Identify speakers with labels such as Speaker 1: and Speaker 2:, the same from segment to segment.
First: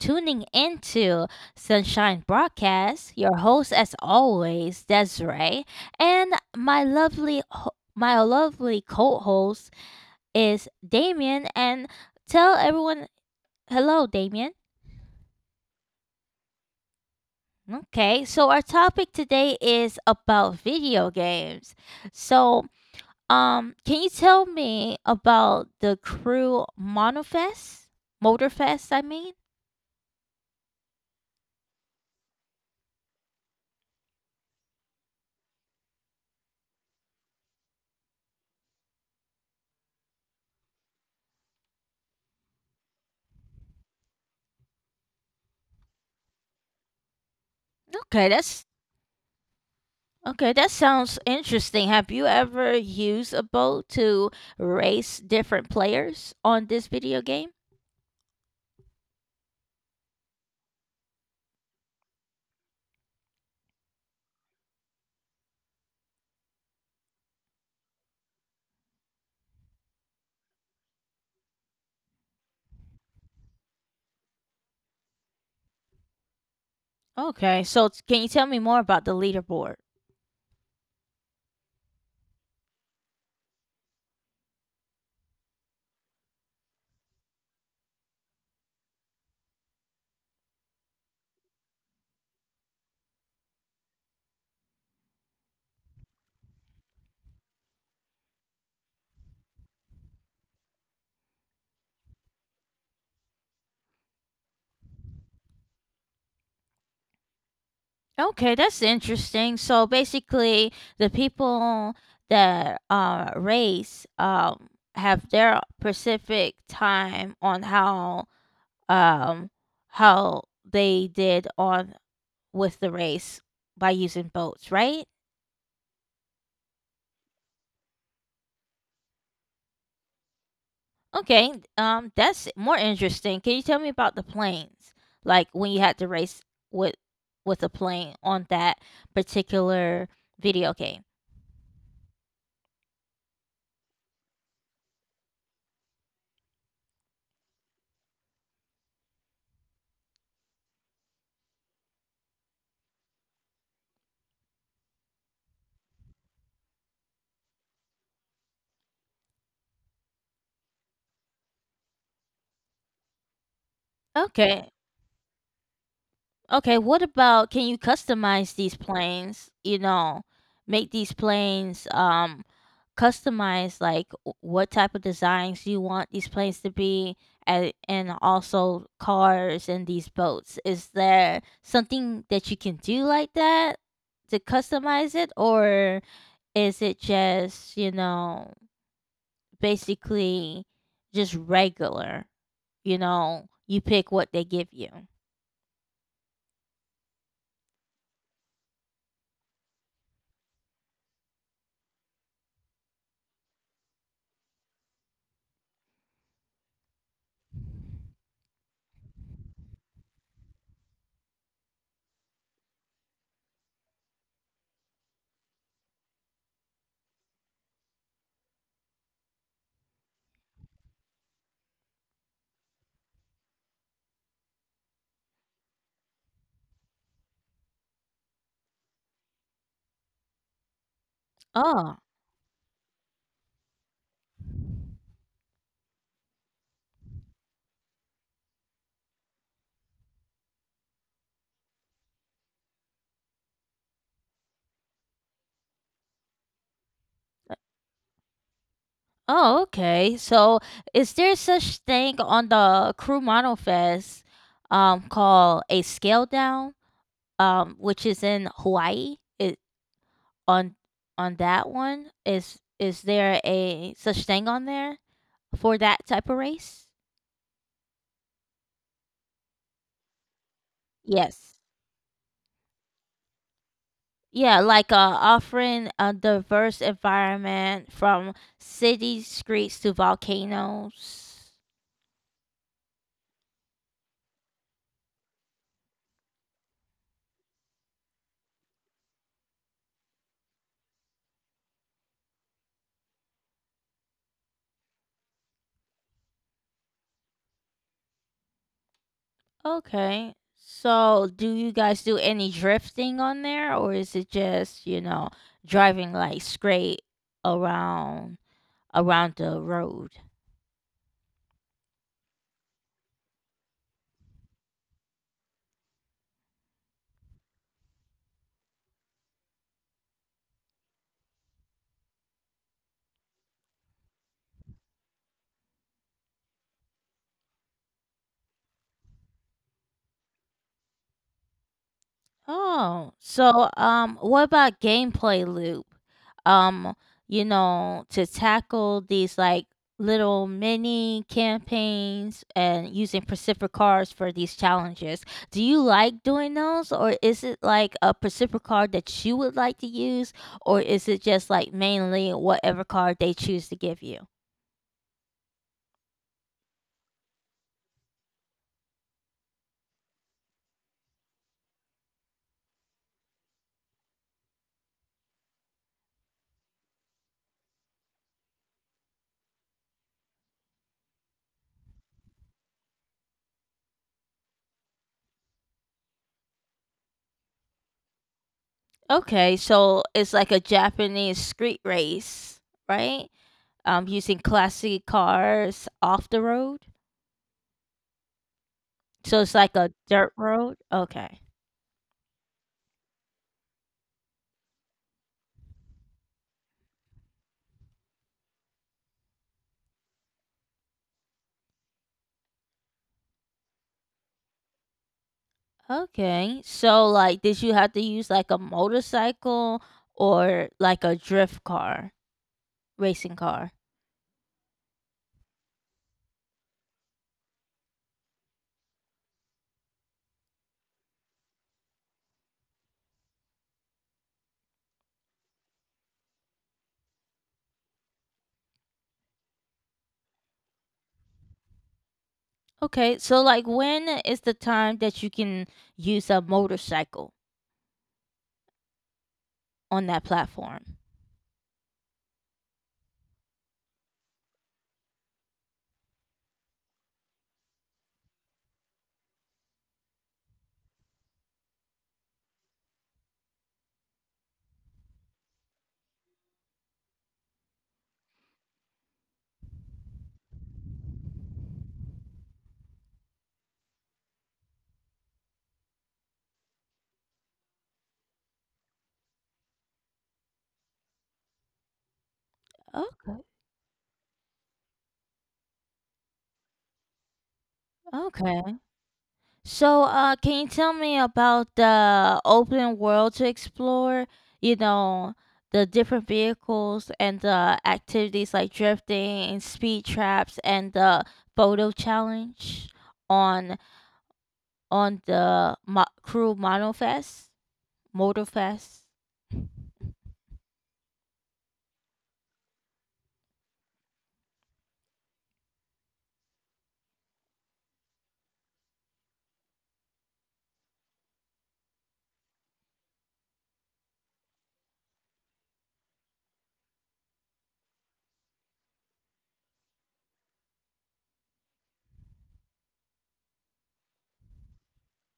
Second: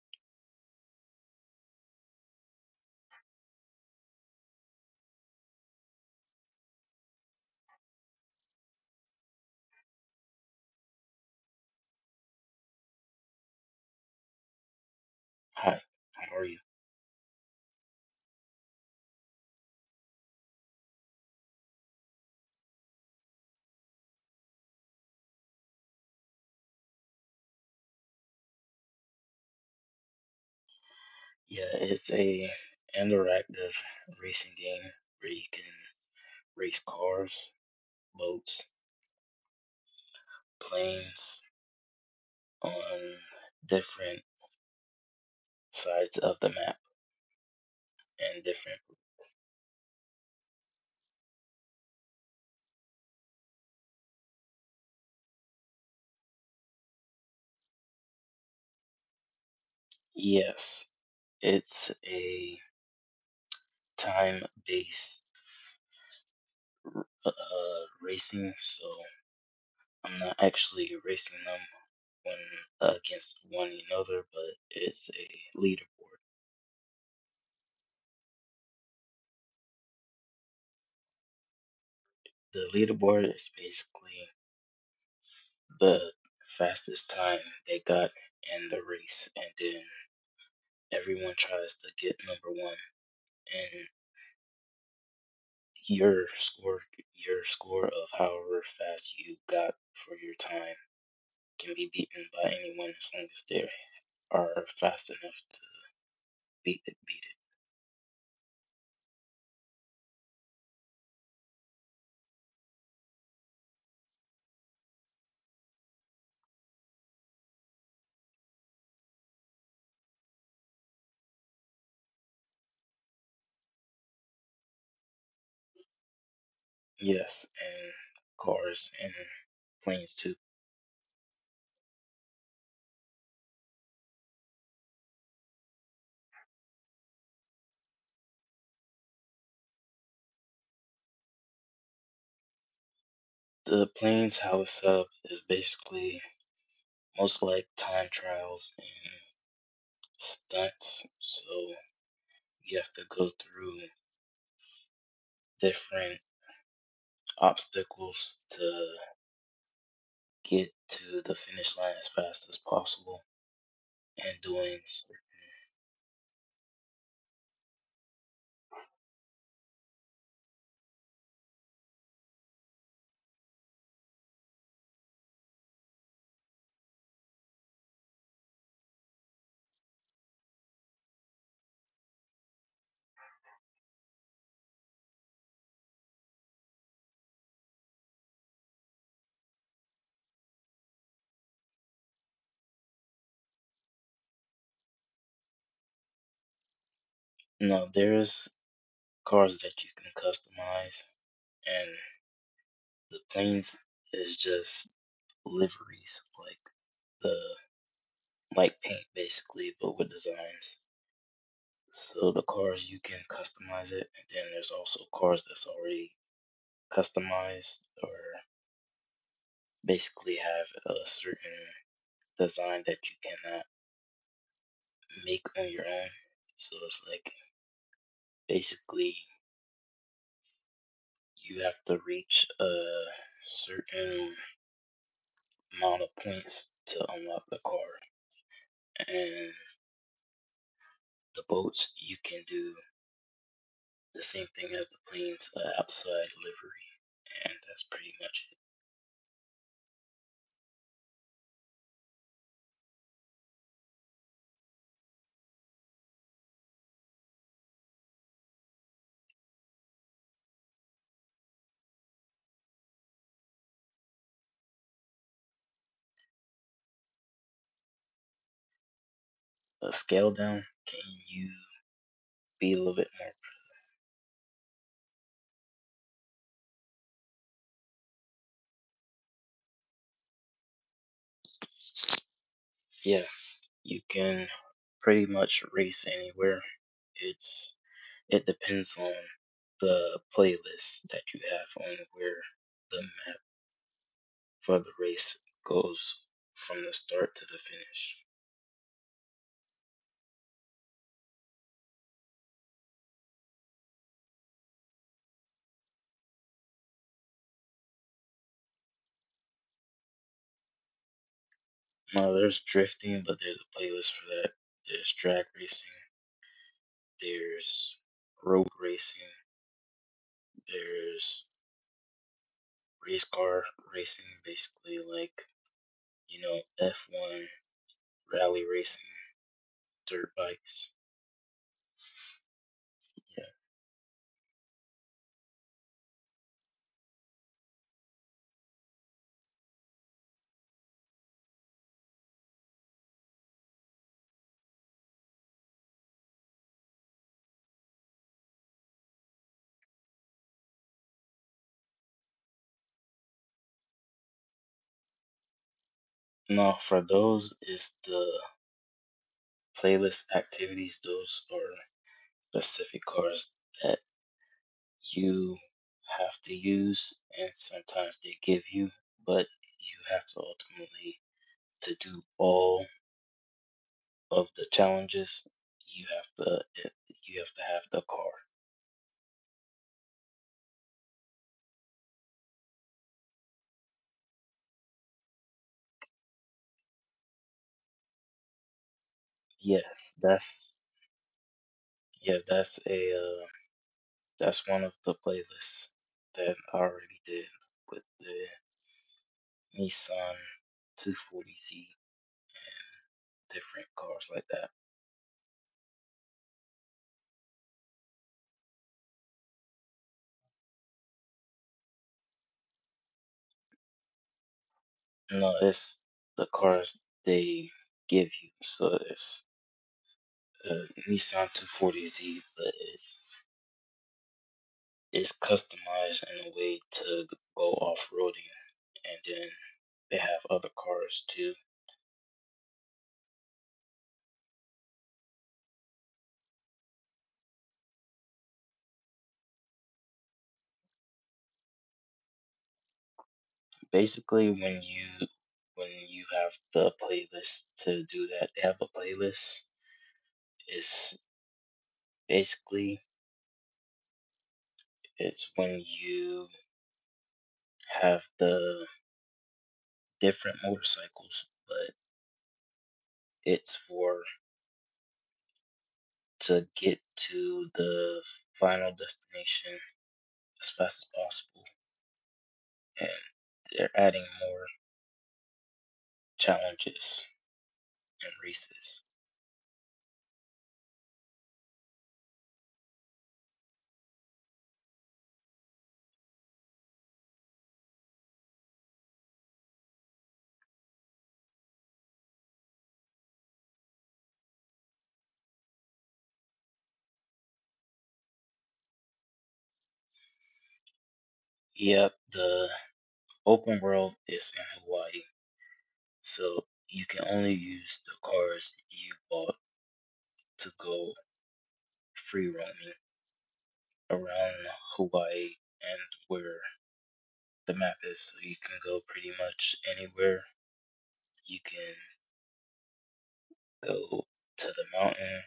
Speaker 1: tuning into Sunshine Broadcast. Your host, as always, Desiree, and my lovely co-host is Damien. And tell everyone, hello, Damien.
Speaker 2: Hi, how are you?
Speaker 1: Okay, so our topic today is about video games. So, can you tell me about the Crew Monofest, Motorfest? I mean.
Speaker 2: Yeah, it's a interactive racing game where you can race cars, boats, planes on different sides of the map and
Speaker 1: Okay, that's
Speaker 2: different.
Speaker 1: Okay, that sounds interesting. Have you ever used a boat to race different players on this video game?
Speaker 2: Yes, it's a time-based uh, racing, so I'm not actually racing them one against one another, but it's a leaderboard.
Speaker 1: Okay, so can you tell me more about the leaderboard?
Speaker 2: The leaderboard is basically the fastest time they got in the race, and then everyone tries to get number one. And your score, your score of however fast you got for your time, can be beaten by anyone as long as they are fast enough to beat it. Beat
Speaker 1: Okay, that's interesting. So basically, the people that race, have their specific time on um, how they did on with the race by using boats, right?
Speaker 2: it. Yes, and cars and planes too.
Speaker 1: Okay, that's more interesting. Can you tell me about the planes? Like when you had to race with with a plane on that particular video game.
Speaker 2: The planes how it's up is basically most like time trials and stunts. So you have to go through. Different obstacles to get to the finish line as fast as possible and
Speaker 1: Okay. Okay, what about, can you customize these planes, make these planes customize like what type of designs you want these planes to be? And also cars and these boats, is there something that you can do like that to customize it, or is it just, basically just regular? You pick what they give you.
Speaker 2: you there's cars that you can customize, and the planes is just liveries, like the like paint basically but with designs. So the cars you can customize, it and then there's also cars that's already customized, or basically have a certain design that you cannot make on your own. So it's like basically you have to
Speaker 1: Oh.
Speaker 2: reach a certain amount of points to unlock the car. And the boats you can do the same thing as the planes, outside livery, and that's pretty much
Speaker 1: Oh okay so is there such thing on the Crew Model Fest, called a scale down, which is in Hawaii. It on on that one, is there a such thing on there for that type of race?
Speaker 2: it. A scale down. Can you
Speaker 1: Yes.
Speaker 2: be a little bit more?
Speaker 1: Yeah, like, offering a diverse environment from city streets to volcanoes.
Speaker 2: Yeah, you can pretty much race anywhere. It's it depends on the playlist that you have on where the map for the race goes from the start to the finish.
Speaker 1: Okay. So, do you guys do any drifting on there, or is it just, driving like straight around around the road?
Speaker 2: Now there's drifting, but there's a playlist for that. There's drag racing, there's road racing, there's race car racing, basically, like, you know, F1, rally racing, dirt bikes.
Speaker 1: Oh, so, what about gameplay loop? Um, to tackle these like little mini campaigns and using Pacific cards for these challenges. Do you like doing those, or is it like a Pacific card that you would like to use, or is it just like mainly whatever card they choose to give you?
Speaker 2: Now for those is the playlist activities, those are specific cars that you have to use, and sometimes they give you, but you have to ultimately, to do all of the challenges, you have to you have to have the car.
Speaker 1: Okay, so it's like a Japanese street race, right? Using classic cars off the road. So it's like a
Speaker 2: Yes,
Speaker 1: dirt
Speaker 2: that's
Speaker 1: road? Okay.
Speaker 2: yeah, that's one of the playlists that I already did with the Nissan 240Z, different cars like that.
Speaker 1: Okay. So like, did you have to use like a motorcycle or like a drift car, racing car?
Speaker 2: No, it's the cars they give you, so it's uh, Nissan 240Z, but it's customized in a way to go off roading, and then they have other cars too.
Speaker 1: Okay. So like, when is the time that you can use a motorcycle on that platform?
Speaker 2: Basically, when you have the playlist to do that, they have a playlist. It's basically it's when you have the different motorcycles, but it's for to get to the final destination as fast as possible.
Speaker 1: Okay.
Speaker 2: They're adding more challenges and
Speaker 1: Okay.
Speaker 2: races.
Speaker 1: So, can you tell me about the open world to explore? You know, the different vehicles and the activities like drifting and speed traps and the photo challenge on on the mo- crew monofest. Motorfest.
Speaker 2: Yep, the open world is in Hawaii, so you can only use the cars you bought to go free roaming around Hawaii and where the map is. So you can go pretty much anywhere. You can go to the mountain.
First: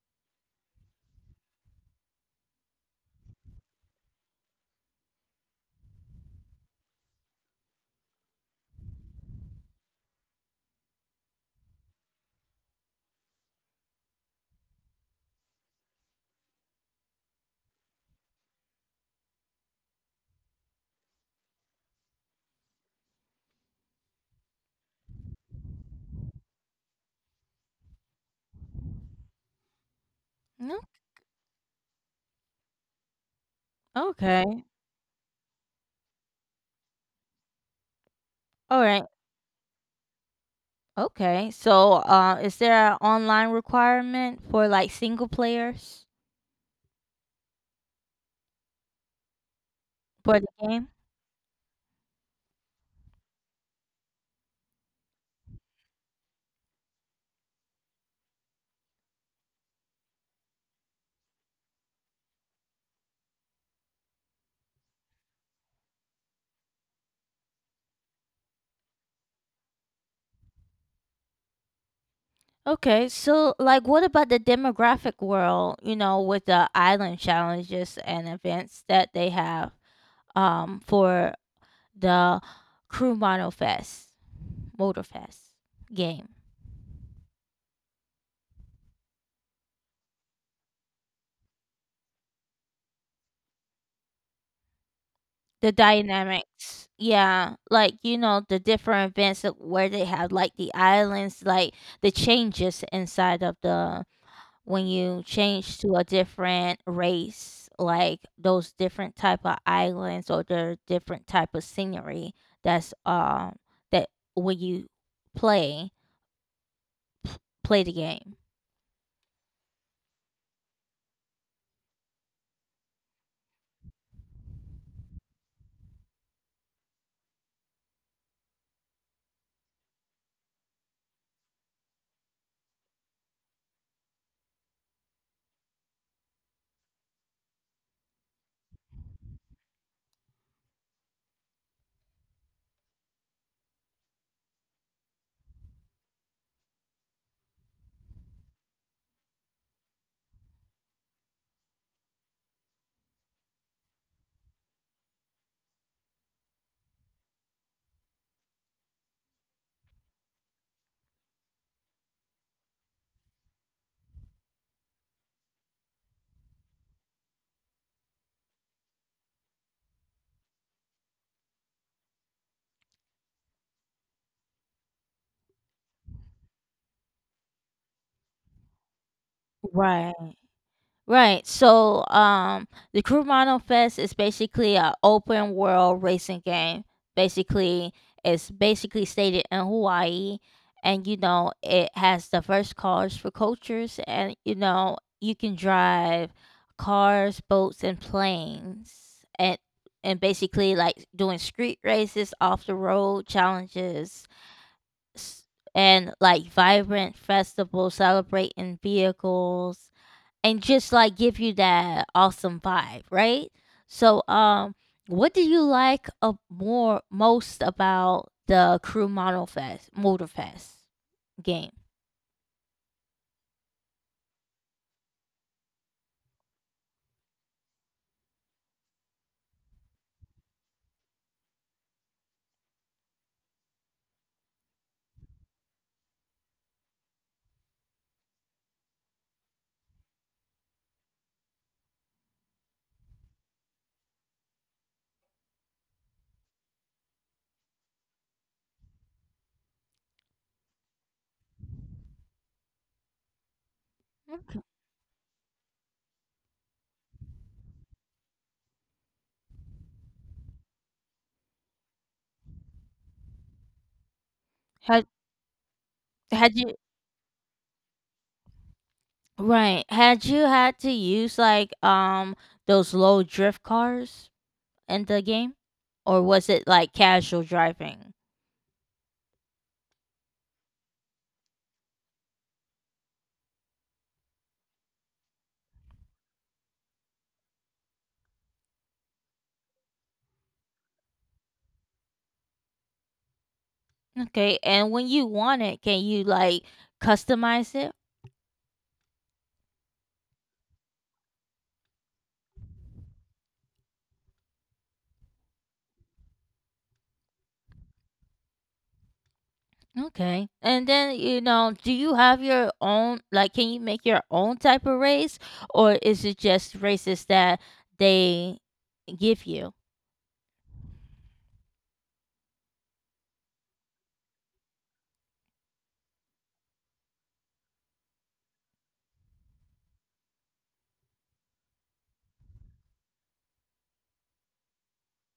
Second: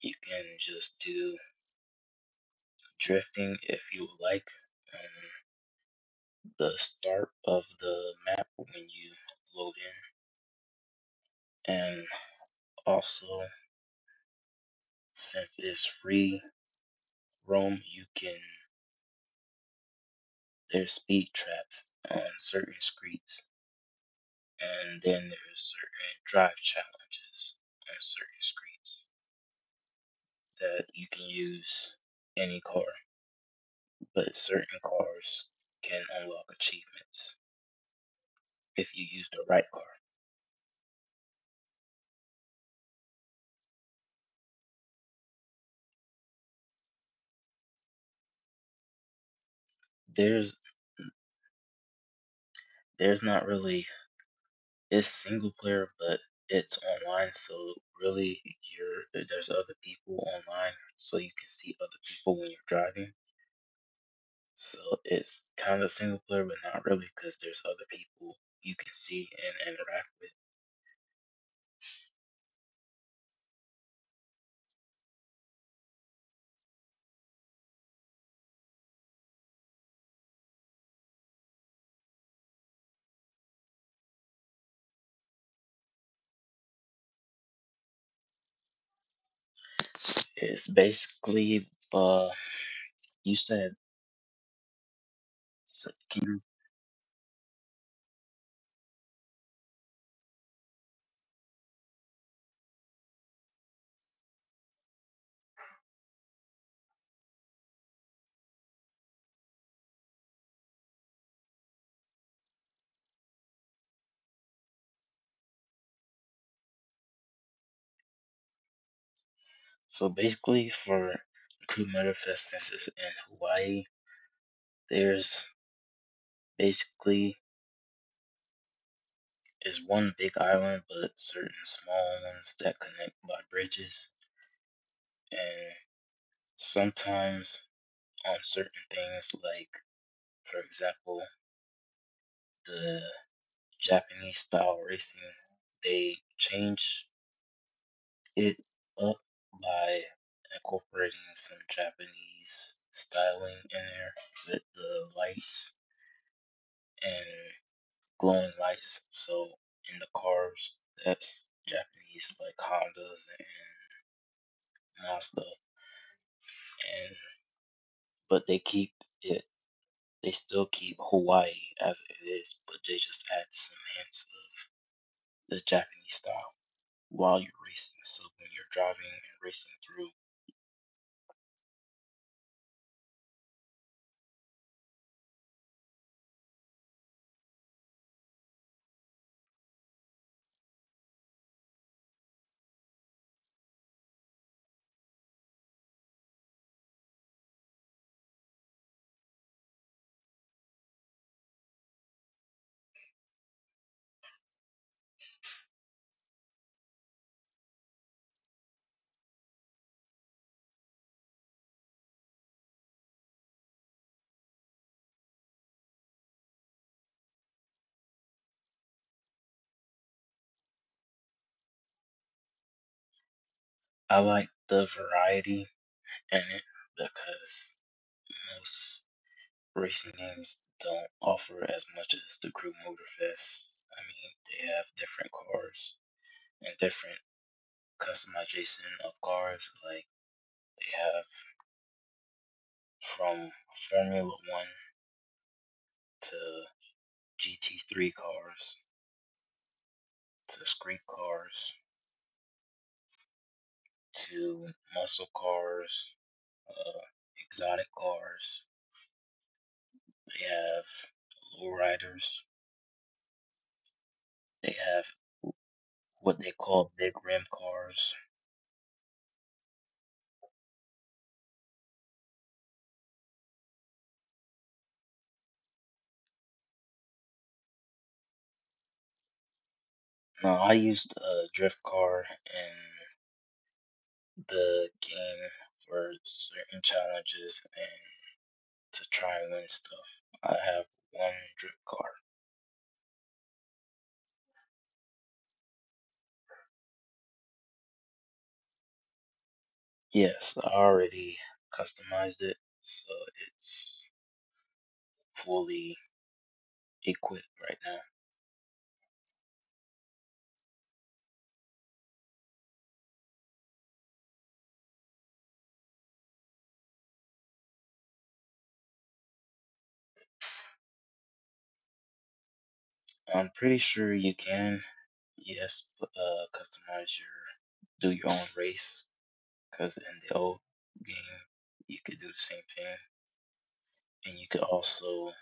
Speaker 2: You can just do drifting if you would like on the start of the map when you load in. And also, since it's free roam, you can, there's speed traps on certain streets, and then there's certain drive challenges on certain streets
Speaker 1: No.
Speaker 2: that you can use any car, but
Speaker 1: Okay.
Speaker 2: certain cars can unlock achievements
Speaker 1: All
Speaker 2: if
Speaker 1: right.
Speaker 2: you use the right car.
Speaker 1: Okay. So, is there an online requirement for like single players for the
Speaker 2: There's
Speaker 1: game?
Speaker 2: there's not really, it's single player, but it's online, so really you're there's other people online, so you can see other people when you're driving. So it's kind of single player, but not really, because there's other people you can see and interact
Speaker 1: Okay, so like, what about the demographic world, with the island challenges and events that they have for the Crew Mono Fest, Motor Fest game.
Speaker 2: with. It's basically uh you said,
Speaker 1: The
Speaker 2: so, can you-
Speaker 1: dynamics. Yeah, like, the different events that, where they have like the islands, like the changes inside of the, when you change to a different race, like those different type of islands or their different type of scenery that's that, when you play play the game,
Speaker 2: so basically for Crew Motorfest, since it's in Hawaii, there's basically is one big island, but certain small ones that connect by bridges, and sometimes on certain things, like, for example, the Japanese style racing, they changed it up by incorporating some Japanese styling in there with the lights and glowing lights. So in the cars, that's Japanese like Hondas and Mazda, and but they keep it. They still keep Hawaii as it is, but they just add some hints of the Japanese style while you're racing. So when you're driving and racing through,
Speaker 1: right? Right. So, the Crew Mono Fest is basically an open world racing game. Basically, it's basically stated in Hawaii, and you know it has diverse cars for cultures, and you know you can drive cars, boats, and planes, and basically like doing street races, off the road challenges, s- and like vibrant festivals celebrating vehicles and just like give you that awesome vibe, right? So, what do you like a more most about the Crew Model Fest Motor Fest game?
Speaker 2: I like the variety in it, because most racing games don't offer as much as the Crew Motorfest. I mean, they have different cars and different customization of cars. Like they have from Formula One to GT3 cars to street cars
Speaker 1: Okay.
Speaker 2: to muscle cars, uh, exotic cars. They have low riders. They have
Speaker 1: Had
Speaker 2: what they
Speaker 1: had you
Speaker 2: call big rim cars.
Speaker 1: right? Had you had to use like those low drift cars in the game, or was it like casual driving?
Speaker 2: Now, I used a drift car in the game for certain challenges and to try and win stuff. I have one drift car.
Speaker 1: Okay, and when you want it, can you like customize it?
Speaker 2: Yes, I already customized it, so it's fully equipped right now.
Speaker 1: Okay. And then, do you have your own, like, can you make your own type of race, or is it just races that they give you?
Speaker 2: I'm pretty sure you can, yes, customize do your own race, because in the old game, you could do the same thing, and you could also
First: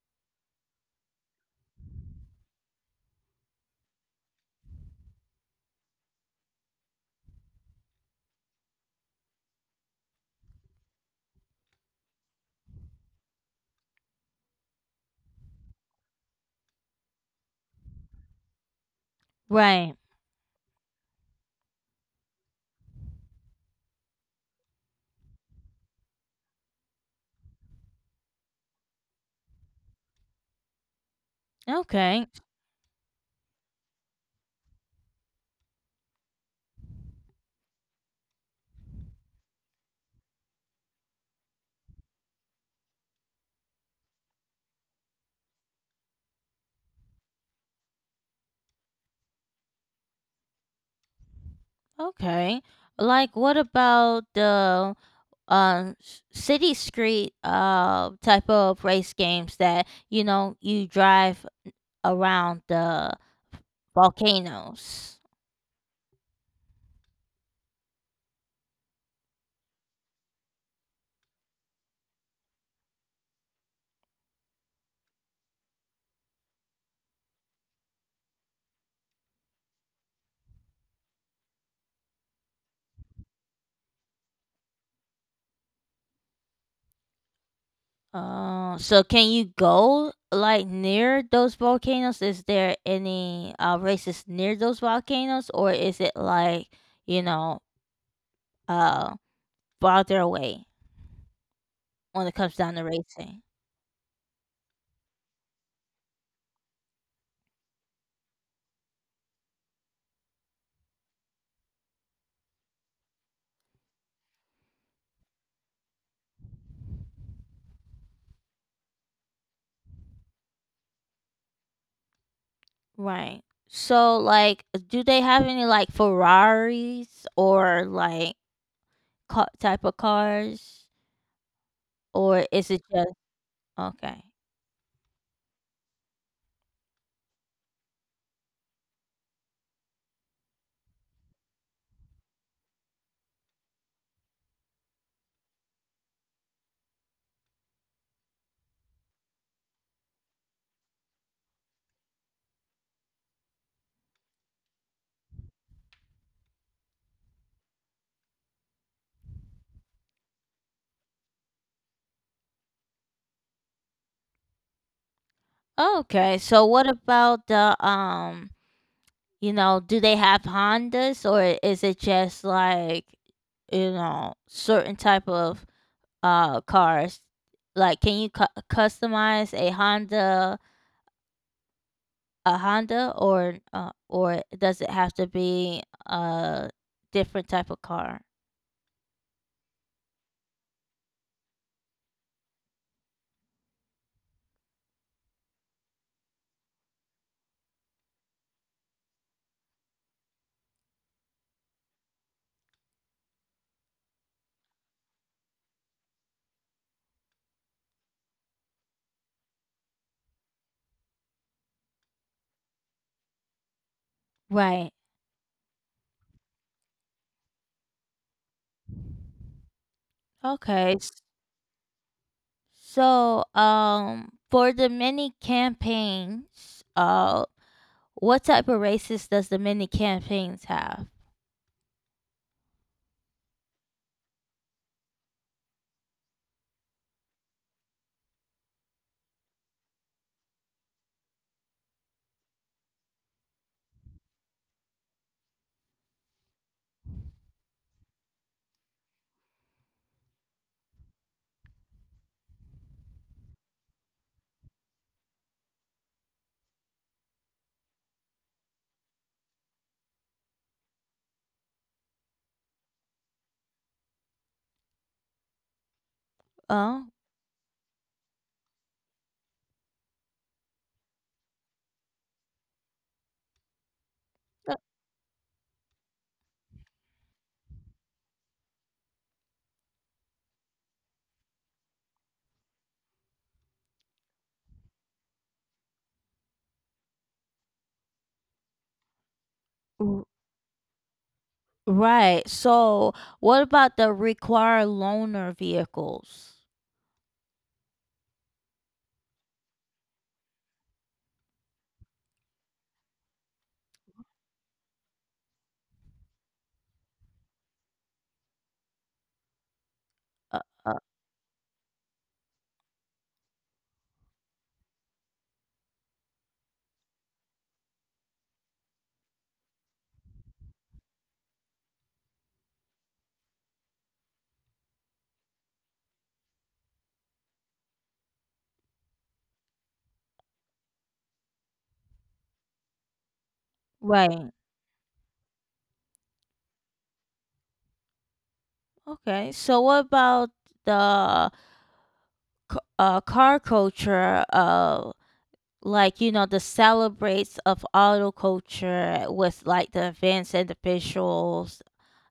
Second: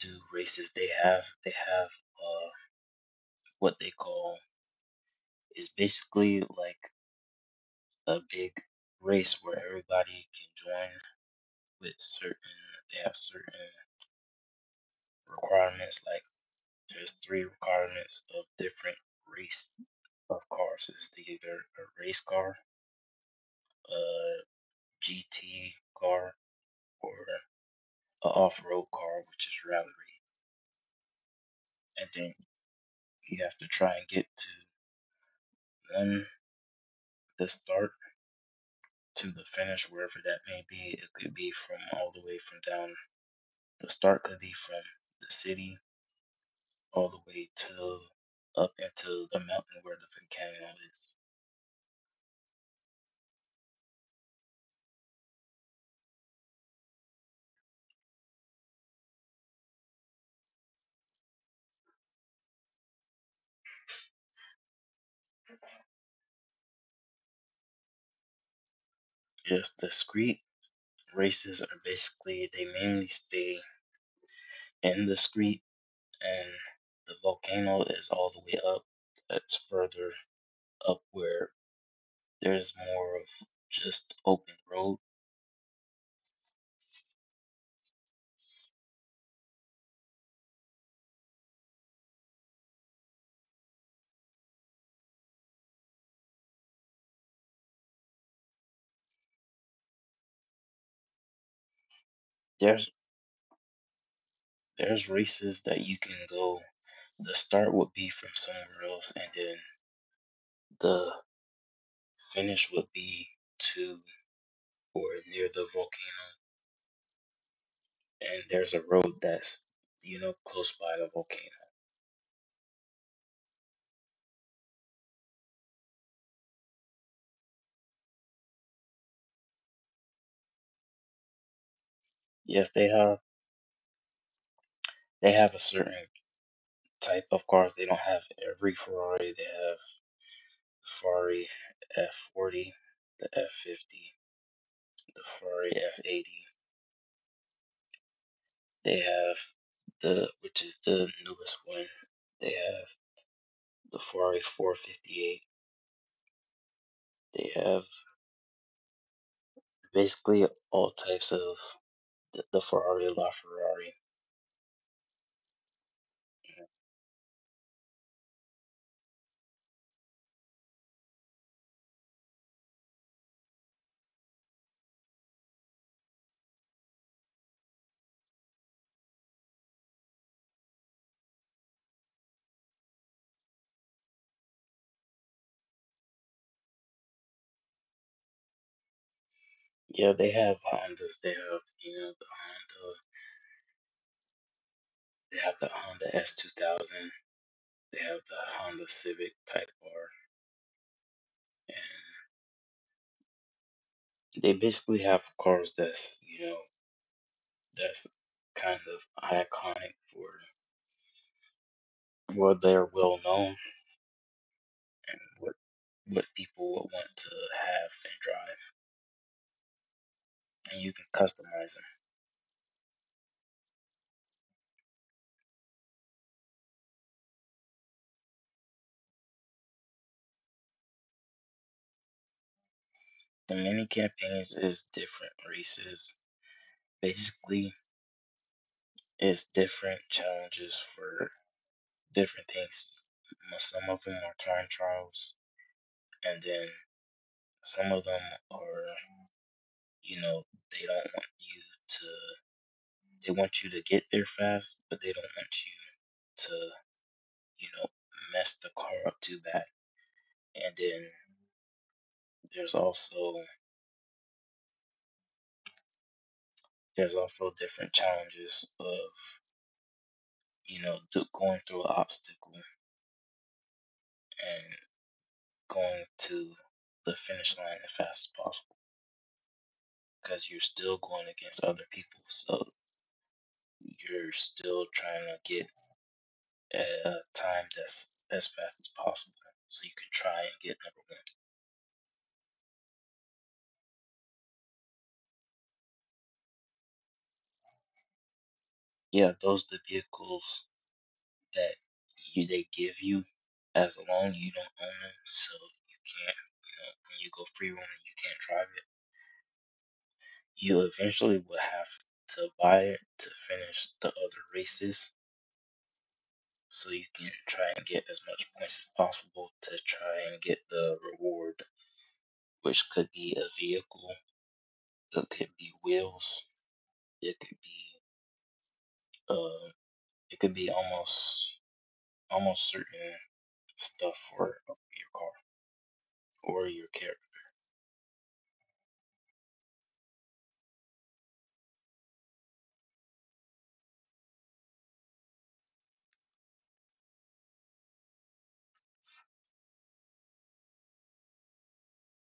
Speaker 2: do races they have. They have what they call is basically like a big race where everybody can join with certain. They have certain requirements. Like there's three requirements of different race
Speaker 1: Right.
Speaker 2: of cars. It's either a race car, a GT car, or a off-road car, which is rally. And
Speaker 1: Okay.
Speaker 2: then you have to try and get to one the start to the finish, wherever that may be. It could be from all the way from down. The start could be from the city all the way to up into the mountain where the volcano is.
Speaker 1: Okay. Like, what about the city street, type of race games that, you drive around the volcanoes?
Speaker 2: Yes, the street races are basically they mainly stay in the street, and the volcano is all the way up. That's further up where there's more of just open road.
Speaker 1: So, can you go like near those volcanoes? Is there any races near those volcanoes, or is it like, you know uh farther away when it comes down to
Speaker 2: There's
Speaker 1: racing?
Speaker 2: there's races that you can go. The start would be from somewhere else, and then the finish would be to or near the volcano, and there's a road that's, you know, close by the volcano.
Speaker 1: Right. So like, do they have any like Ferraris or like type of cars, or is
Speaker 2: Yes,
Speaker 1: it
Speaker 2: they
Speaker 1: just
Speaker 2: have,
Speaker 1: okay?
Speaker 2: they have a certain type of cars. They don't have every Ferrari. They have Ferrari F40, the F50, the Ferrari F80. They have the which is the newest one. They have the Ferrari 458. They have basically all types of the Ferrari LaFerrari.
Speaker 1: Okay. So what about the You know, do they have Hondas, or is it just like, certain type of cars? Like, can you customize a Honda, or does it have to be a different type of car?
Speaker 2: Yeah, they have Hondas. They have, you know, the Honda. They have the Honda S 2000. They have the Honda Civic Type R. And they basically have cars that's, you know, that's kind of iconic for what they're well known,
Speaker 1: Right.
Speaker 2: and what people would want to have and drive. And you
Speaker 1: Okay.
Speaker 2: can customize them.
Speaker 1: So, for the mini campaigns, what type of races does the mini campaigns have?
Speaker 2: The mini campaigns is different races. Basically, it's different challenges for. Different things. Some of them are time trials, and then some of them are, you know, they don't want you to, they want you to get there fast, but they don't want you to, you know, mess the car up too bad. And then there's also, there's also different challenges of, you know, going through an obstacle and going to the finish line as fast as possible, because you're still going against other people. So you're still trying to get a time that's as fast as possible so you can
Speaker 1: Oh,
Speaker 2: try and get number one.
Speaker 1: right. So, what about the required loaner vehicles?
Speaker 2: Yeah, those are the vehicles that you they give you as a loan. You don't own them, so you can't. You know, when you go free roaming, you can't drive it.
Speaker 1: Uh,
Speaker 2: You
Speaker 1: uh,
Speaker 2: eventually will have to buy it to finish the other races, so you can try and get as much points as possible to try and get the reward, which could be a vehicle, it could be wheels, it could be uh, it could be almost certain stuff
Speaker 1: right.
Speaker 2: for your car or your car.
Speaker 1: Okay. So, what about the car culture? Like, the celebrates of auto culture with like the events and the visuals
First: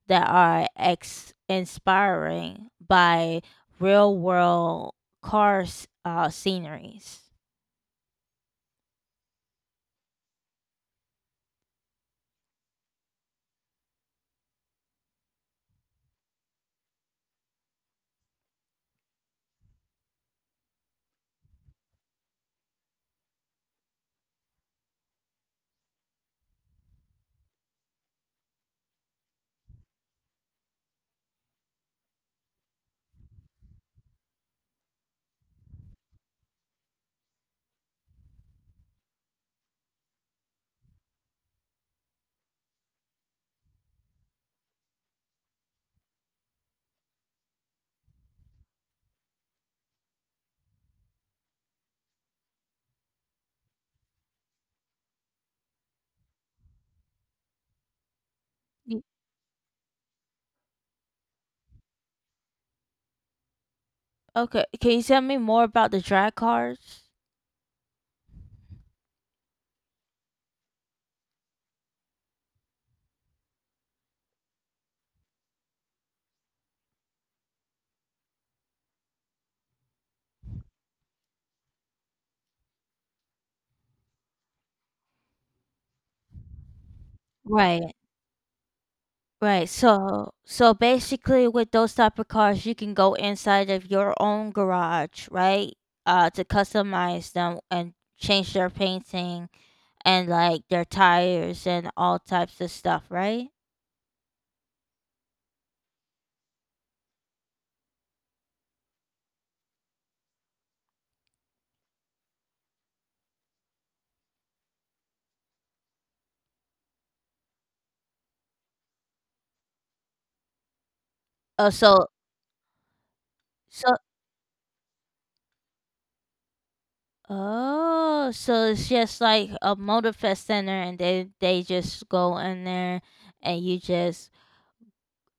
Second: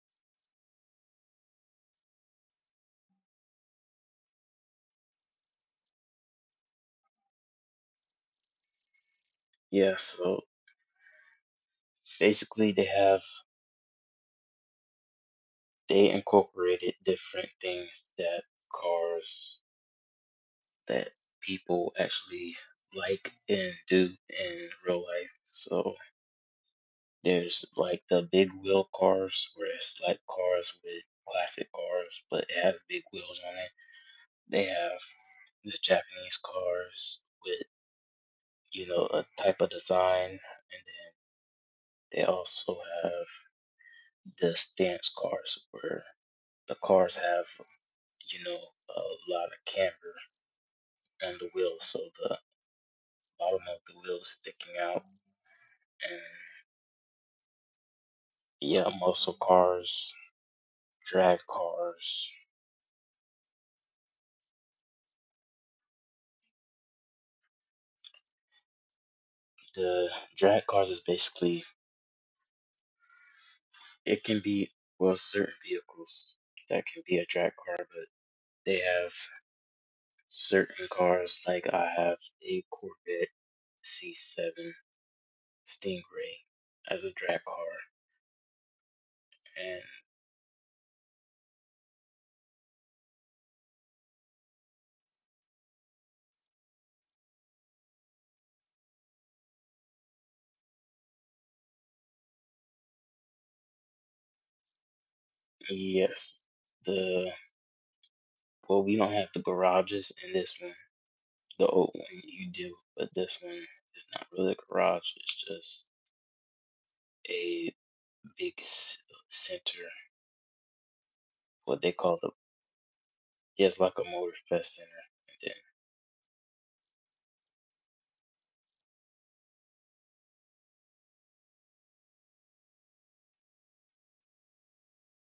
Speaker 1: that are inspiring by real world cars, sceneries.
Speaker 2: Yeah, so basically they have, they incorporated different things that cars that people actually like and do in real life. So there's like the big wheel cars where it's like cars with classic cars but it has big wheels on it. They have the Japanese cars with. You know, a type of design, and then they also have the stance cars where the cars have, you know, a lot of camber on the wheels, so the bottom of the wheel is sticking out, and yeah,
Speaker 1: Y-
Speaker 2: muscle cars, drag cars.
Speaker 1: Okay. Can you tell me more about the drag cars?
Speaker 2: The drag cars is basically it can be, well, certain vehicles that can be a drag car, but they have certain cars like I have a Corvette C7 Stingray as a drag car.
Speaker 1: Right. Right.
Speaker 2: And
Speaker 1: So basically, with those type of cars, you can go inside of your own garage, right? To customize them and change their painting and like their tires and all types of stuff, right?
Speaker 2: yes, the, well, we don't have the garages in this one. The old one you do, but this one is not really a garage. It's just a big center,
Speaker 1: Oh
Speaker 2: what they
Speaker 1: so
Speaker 2: call it. Yeah, it's
Speaker 1: so
Speaker 2: like a motor fest center. And then,
Speaker 1: oh, so it's just like a motor fest center, and they just go in there, and you just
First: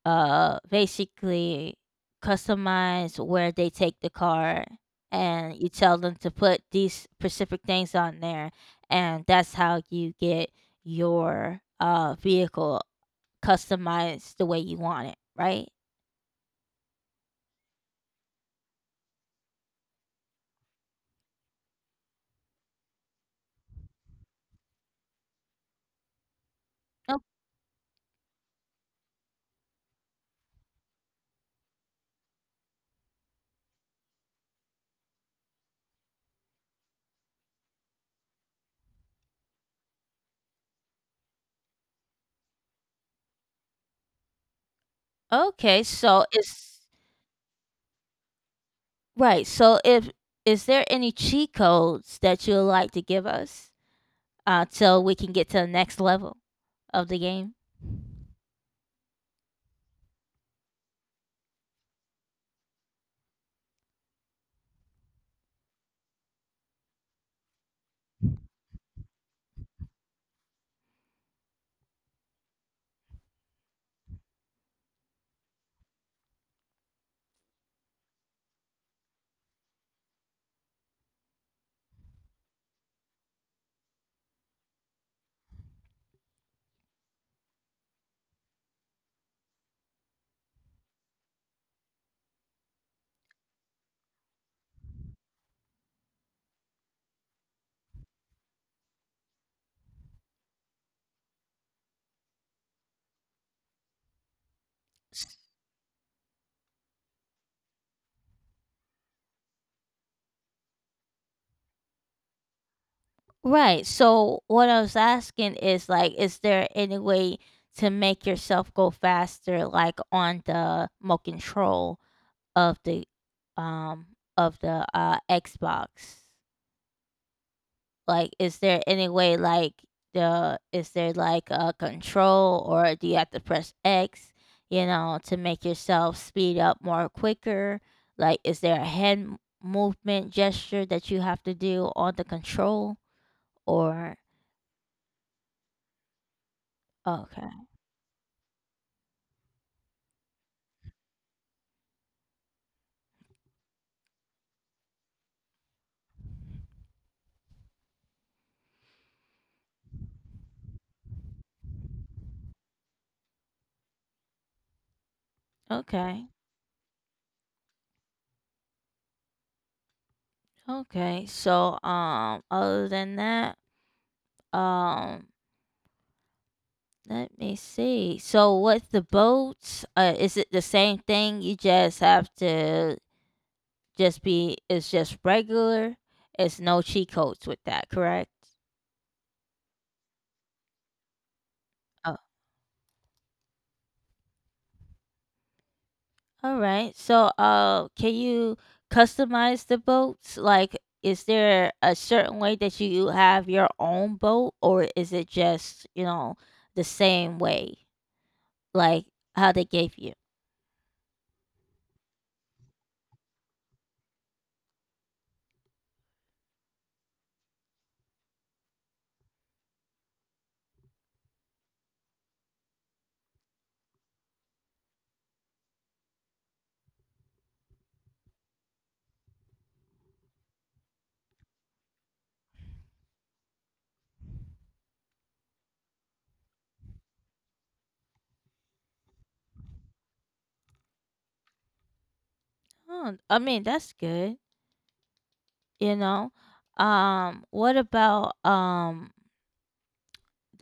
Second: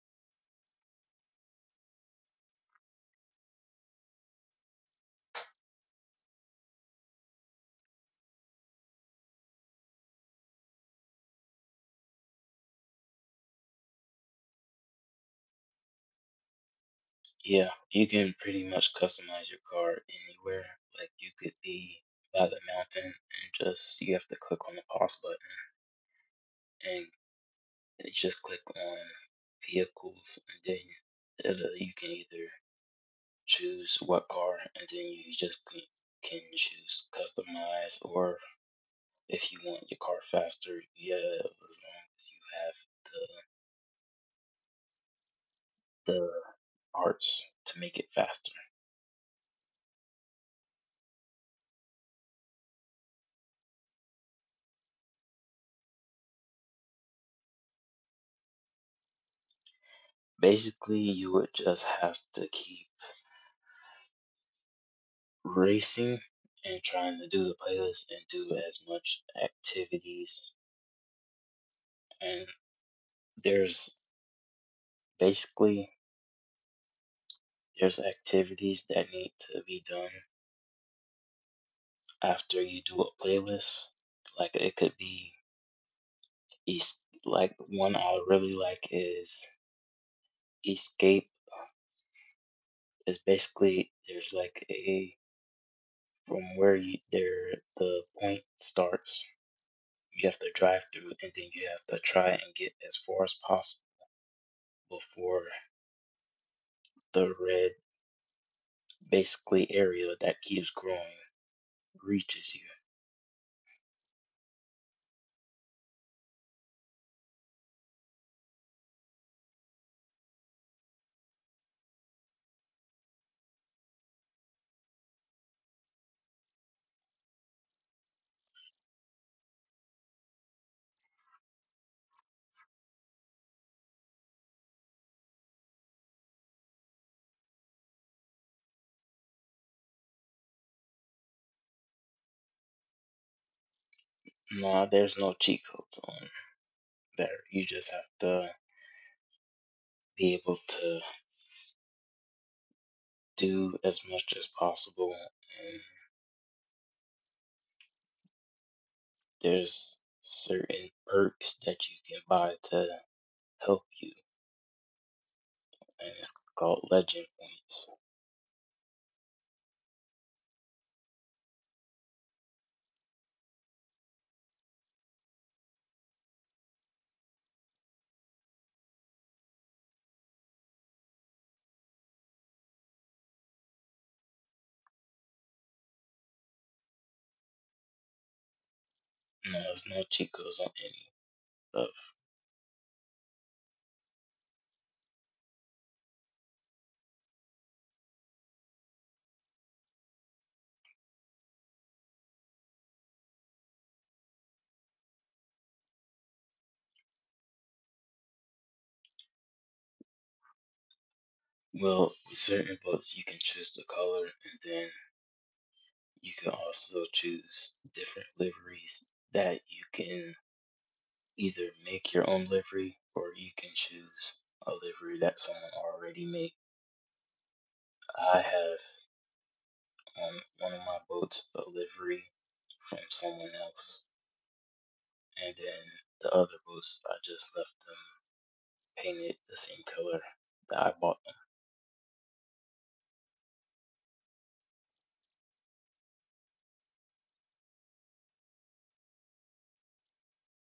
Speaker 1: basically customize where they take the car, and you tell them to put these specific things on there, and that's how you get your vehicle customized the way you want it, right?
Speaker 2: yeah, you can pretty much customize your car anywhere. Like you could be by the mountain and just you have to click on the pause button and.
Speaker 1: Oh,
Speaker 2: and you just click on vehicles, and then it'll, you can either choose what car, and then you just can choose customize, or if you want your car faster, yeah, as long as you have
Speaker 1: okay, so
Speaker 2: the
Speaker 1: it's
Speaker 2: parts to make it faster.
Speaker 1: right so if is there any cheat codes that you'd like to give us till we can get to the next level of the game?
Speaker 2: Basically you would just have to keep racing and trying to do the playlist and do as much activities, and there's basically there's activities that need to be done after you do a playlist. Like it could be like one I really like is escape. It's basically there's like a from where you, there the point starts. You have to drive through and then you have to try and get as far as possible before the red basically area that keeps growing reaches you.
Speaker 1: Right. So what I was asking is like, is there any way to make yourself go faster, like on the remote control of the um of the Xbox? Like, is there any way, like the is there like a control, or do you have to press X, to make yourself speed up more quicker? Like, is there a hand movement gesture that you have to do on the control, or?
Speaker 2: No, there's no cheat codes on
Speaker 1: uh,
Speaker 2: there. You just have to be able to do as much as possible. And there's certain perks that you can buy to help you, and
Speaker 1: Okay.
Speaker 2: it's called Legend Points.
Speaker 1: Okay. So, other than that, um, let me see. So, with the boats, is it the same thing? You just have to just be. It's just regular. It's no cheat codes with that, correct?
Speaker 2: No, it's no cheat codes on any of.
Speaker 1: Oh, all right. So, can you customize the boats? Like, is there a certain way that you have your own boat, or is it just, the same way, like how they gave you?
Speaker 2: Well, with certain boats, you can choose the color, and then you can also choose different liveries that you can either make your own livery or you can choose a livery that someone already made. I have on one of my boats a livery from someone else. And then the other boots, I just left them painted the same color that I bought them.
Speaker 1: Oh, I mean, that's good, you know? What about,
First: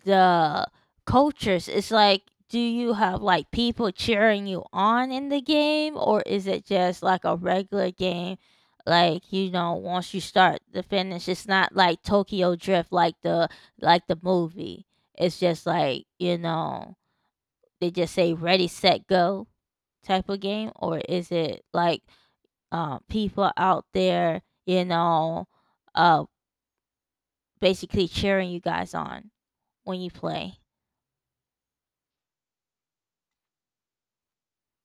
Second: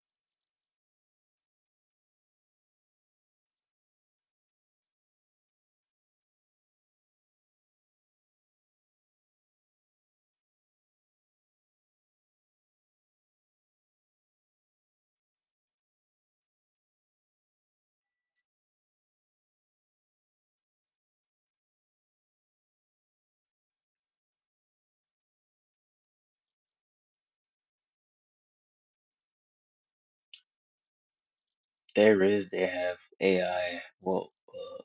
Speaker 1: the cultures? It's like, do you have like people cheering you on in the game, or is it just like a regular game? Like, once you start to finish, it's not like Tokyo Drift, like the movie. It's just like, they just say ready, set, go type of game, or is it like, people out there, uh, basically cheering you guys on when you play?
Speaker 2: There is, they have AI,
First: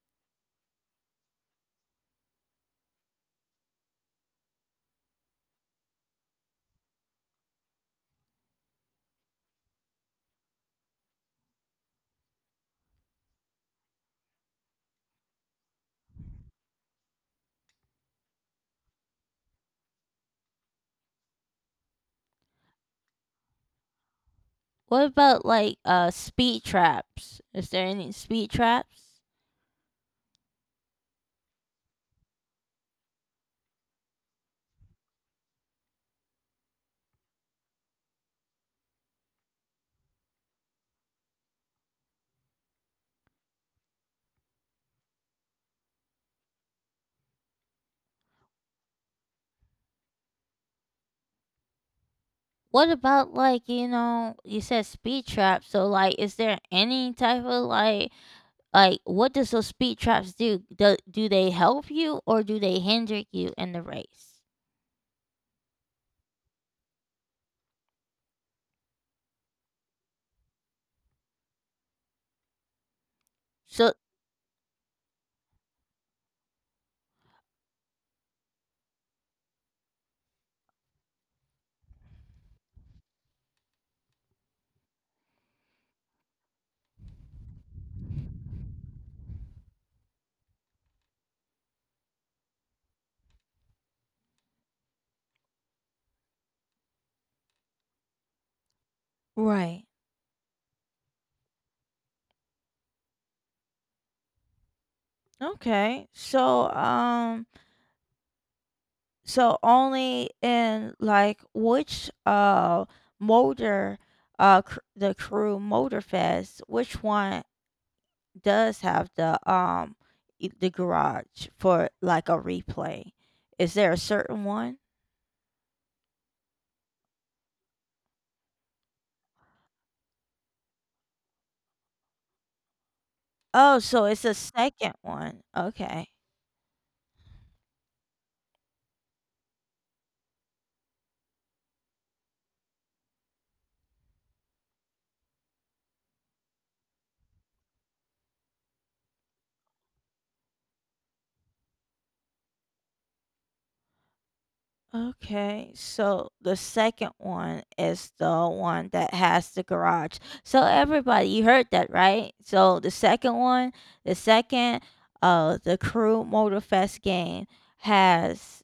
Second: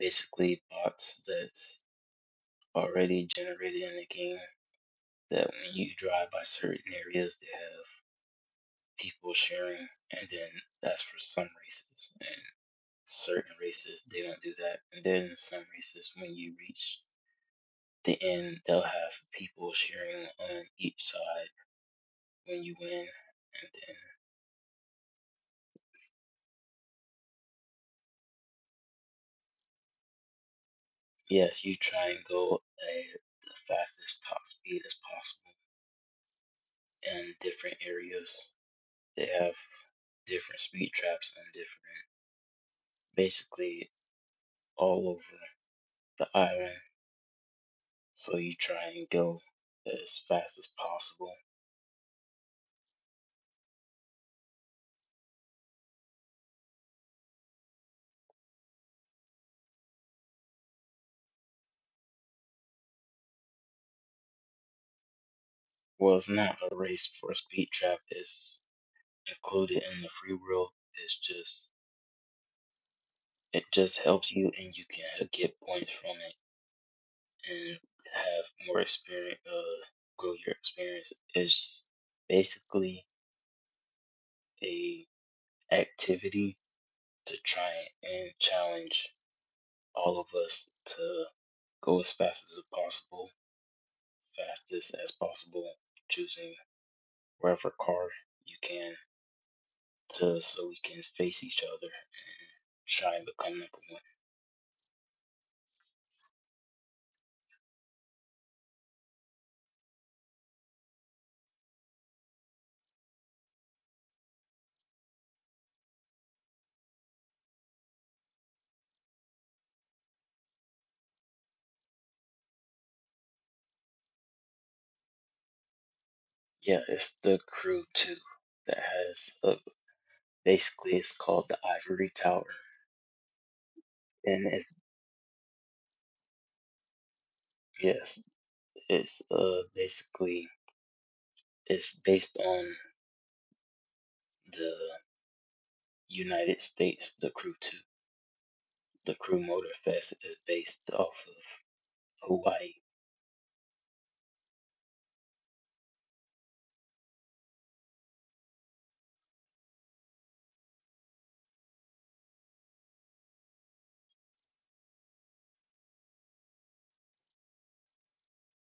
Speaker 2: basically bots that's already generated in the game that when you drive by certain areas, they have people sharing, and then that's for some races. And certain races, they don't do that. And then some races, when you reach the end, they'll have people sharing on each side when you win. And then,
Speaker 1: What about like speed traps? Is there any speed traps?
Speaker 2: yes, you try and go at the fastest top speed as possible. And different areas, they have different speed traps and different, basically all over the island. So you try and go as fast as possible.
Speaker 1: What about, like, you said speed traps? So like, is there any type of, like what does those speed traps do? Do they help you, or do they hinder you in the race?
Speaker 2: Well, it's not a race for a speed trap. It's included in the free world. It's just it
Speaker 1: So
Speaker 2: just helps you, and you can get points from it, and have more experience. Grow your experience is basically a activity to try and challenge all of us to go as fast as possible, fastest as possible, choosing wherever car you can
Speaker 1: Right.
Speaker 2: to so we can face each other, try and become number one.
Speaker 1: Okay. So so only in, like, which motor the Crew motor fest which one does have the the garage for like a replay? Is there a certain one?
Speaker 2: Yeah, it's the crew too that has basically it's called the Ivory Tower,
Speaker 1: Oh, so it's a
Speaker 2: and it's
Speaker 1: second one. Okay.
Speaker 2: yes, it's basically it's based on the United States. The crew two, the crew motor fest is based off of Hawaii.
Speaker 1: Okay. So the second one is the one that has the garage. So everybody, you heard that, right? So the second one, the second the Crew motor fest game has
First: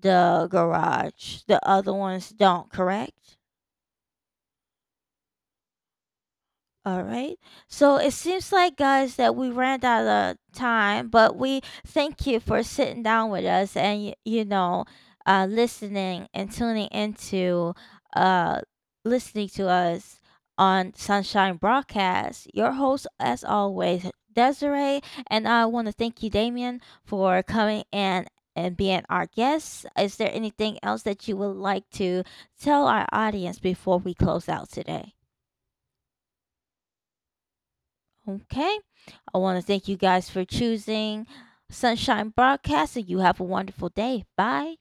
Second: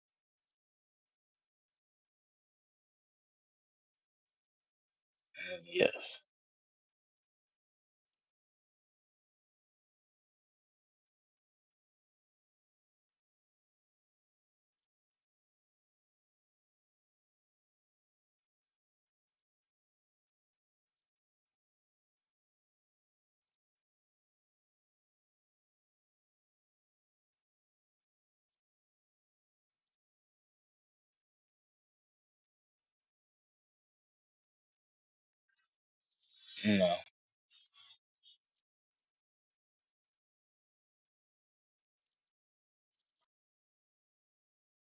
Speaker 1: the garage. The other ones don't, correct?
Speaker 2: Mm, yes.
Speaker 1: All right. So it seems like, guys, that we ran out of time, but we thank you for sitting down with us, and, listening and tuning into, uh, listening to us on Sunshine Broadcast. Your host, as always, Desiree. And I want to thank you, Damien, for coming in and being our guest. Is there anything else that you would like to tell our audience before we close out today?
Speaker 2: No.
Speaker 1: Okay. I want to thank you guys for choosing Sunshine Broadcast, and you have a wonderful day. Bye.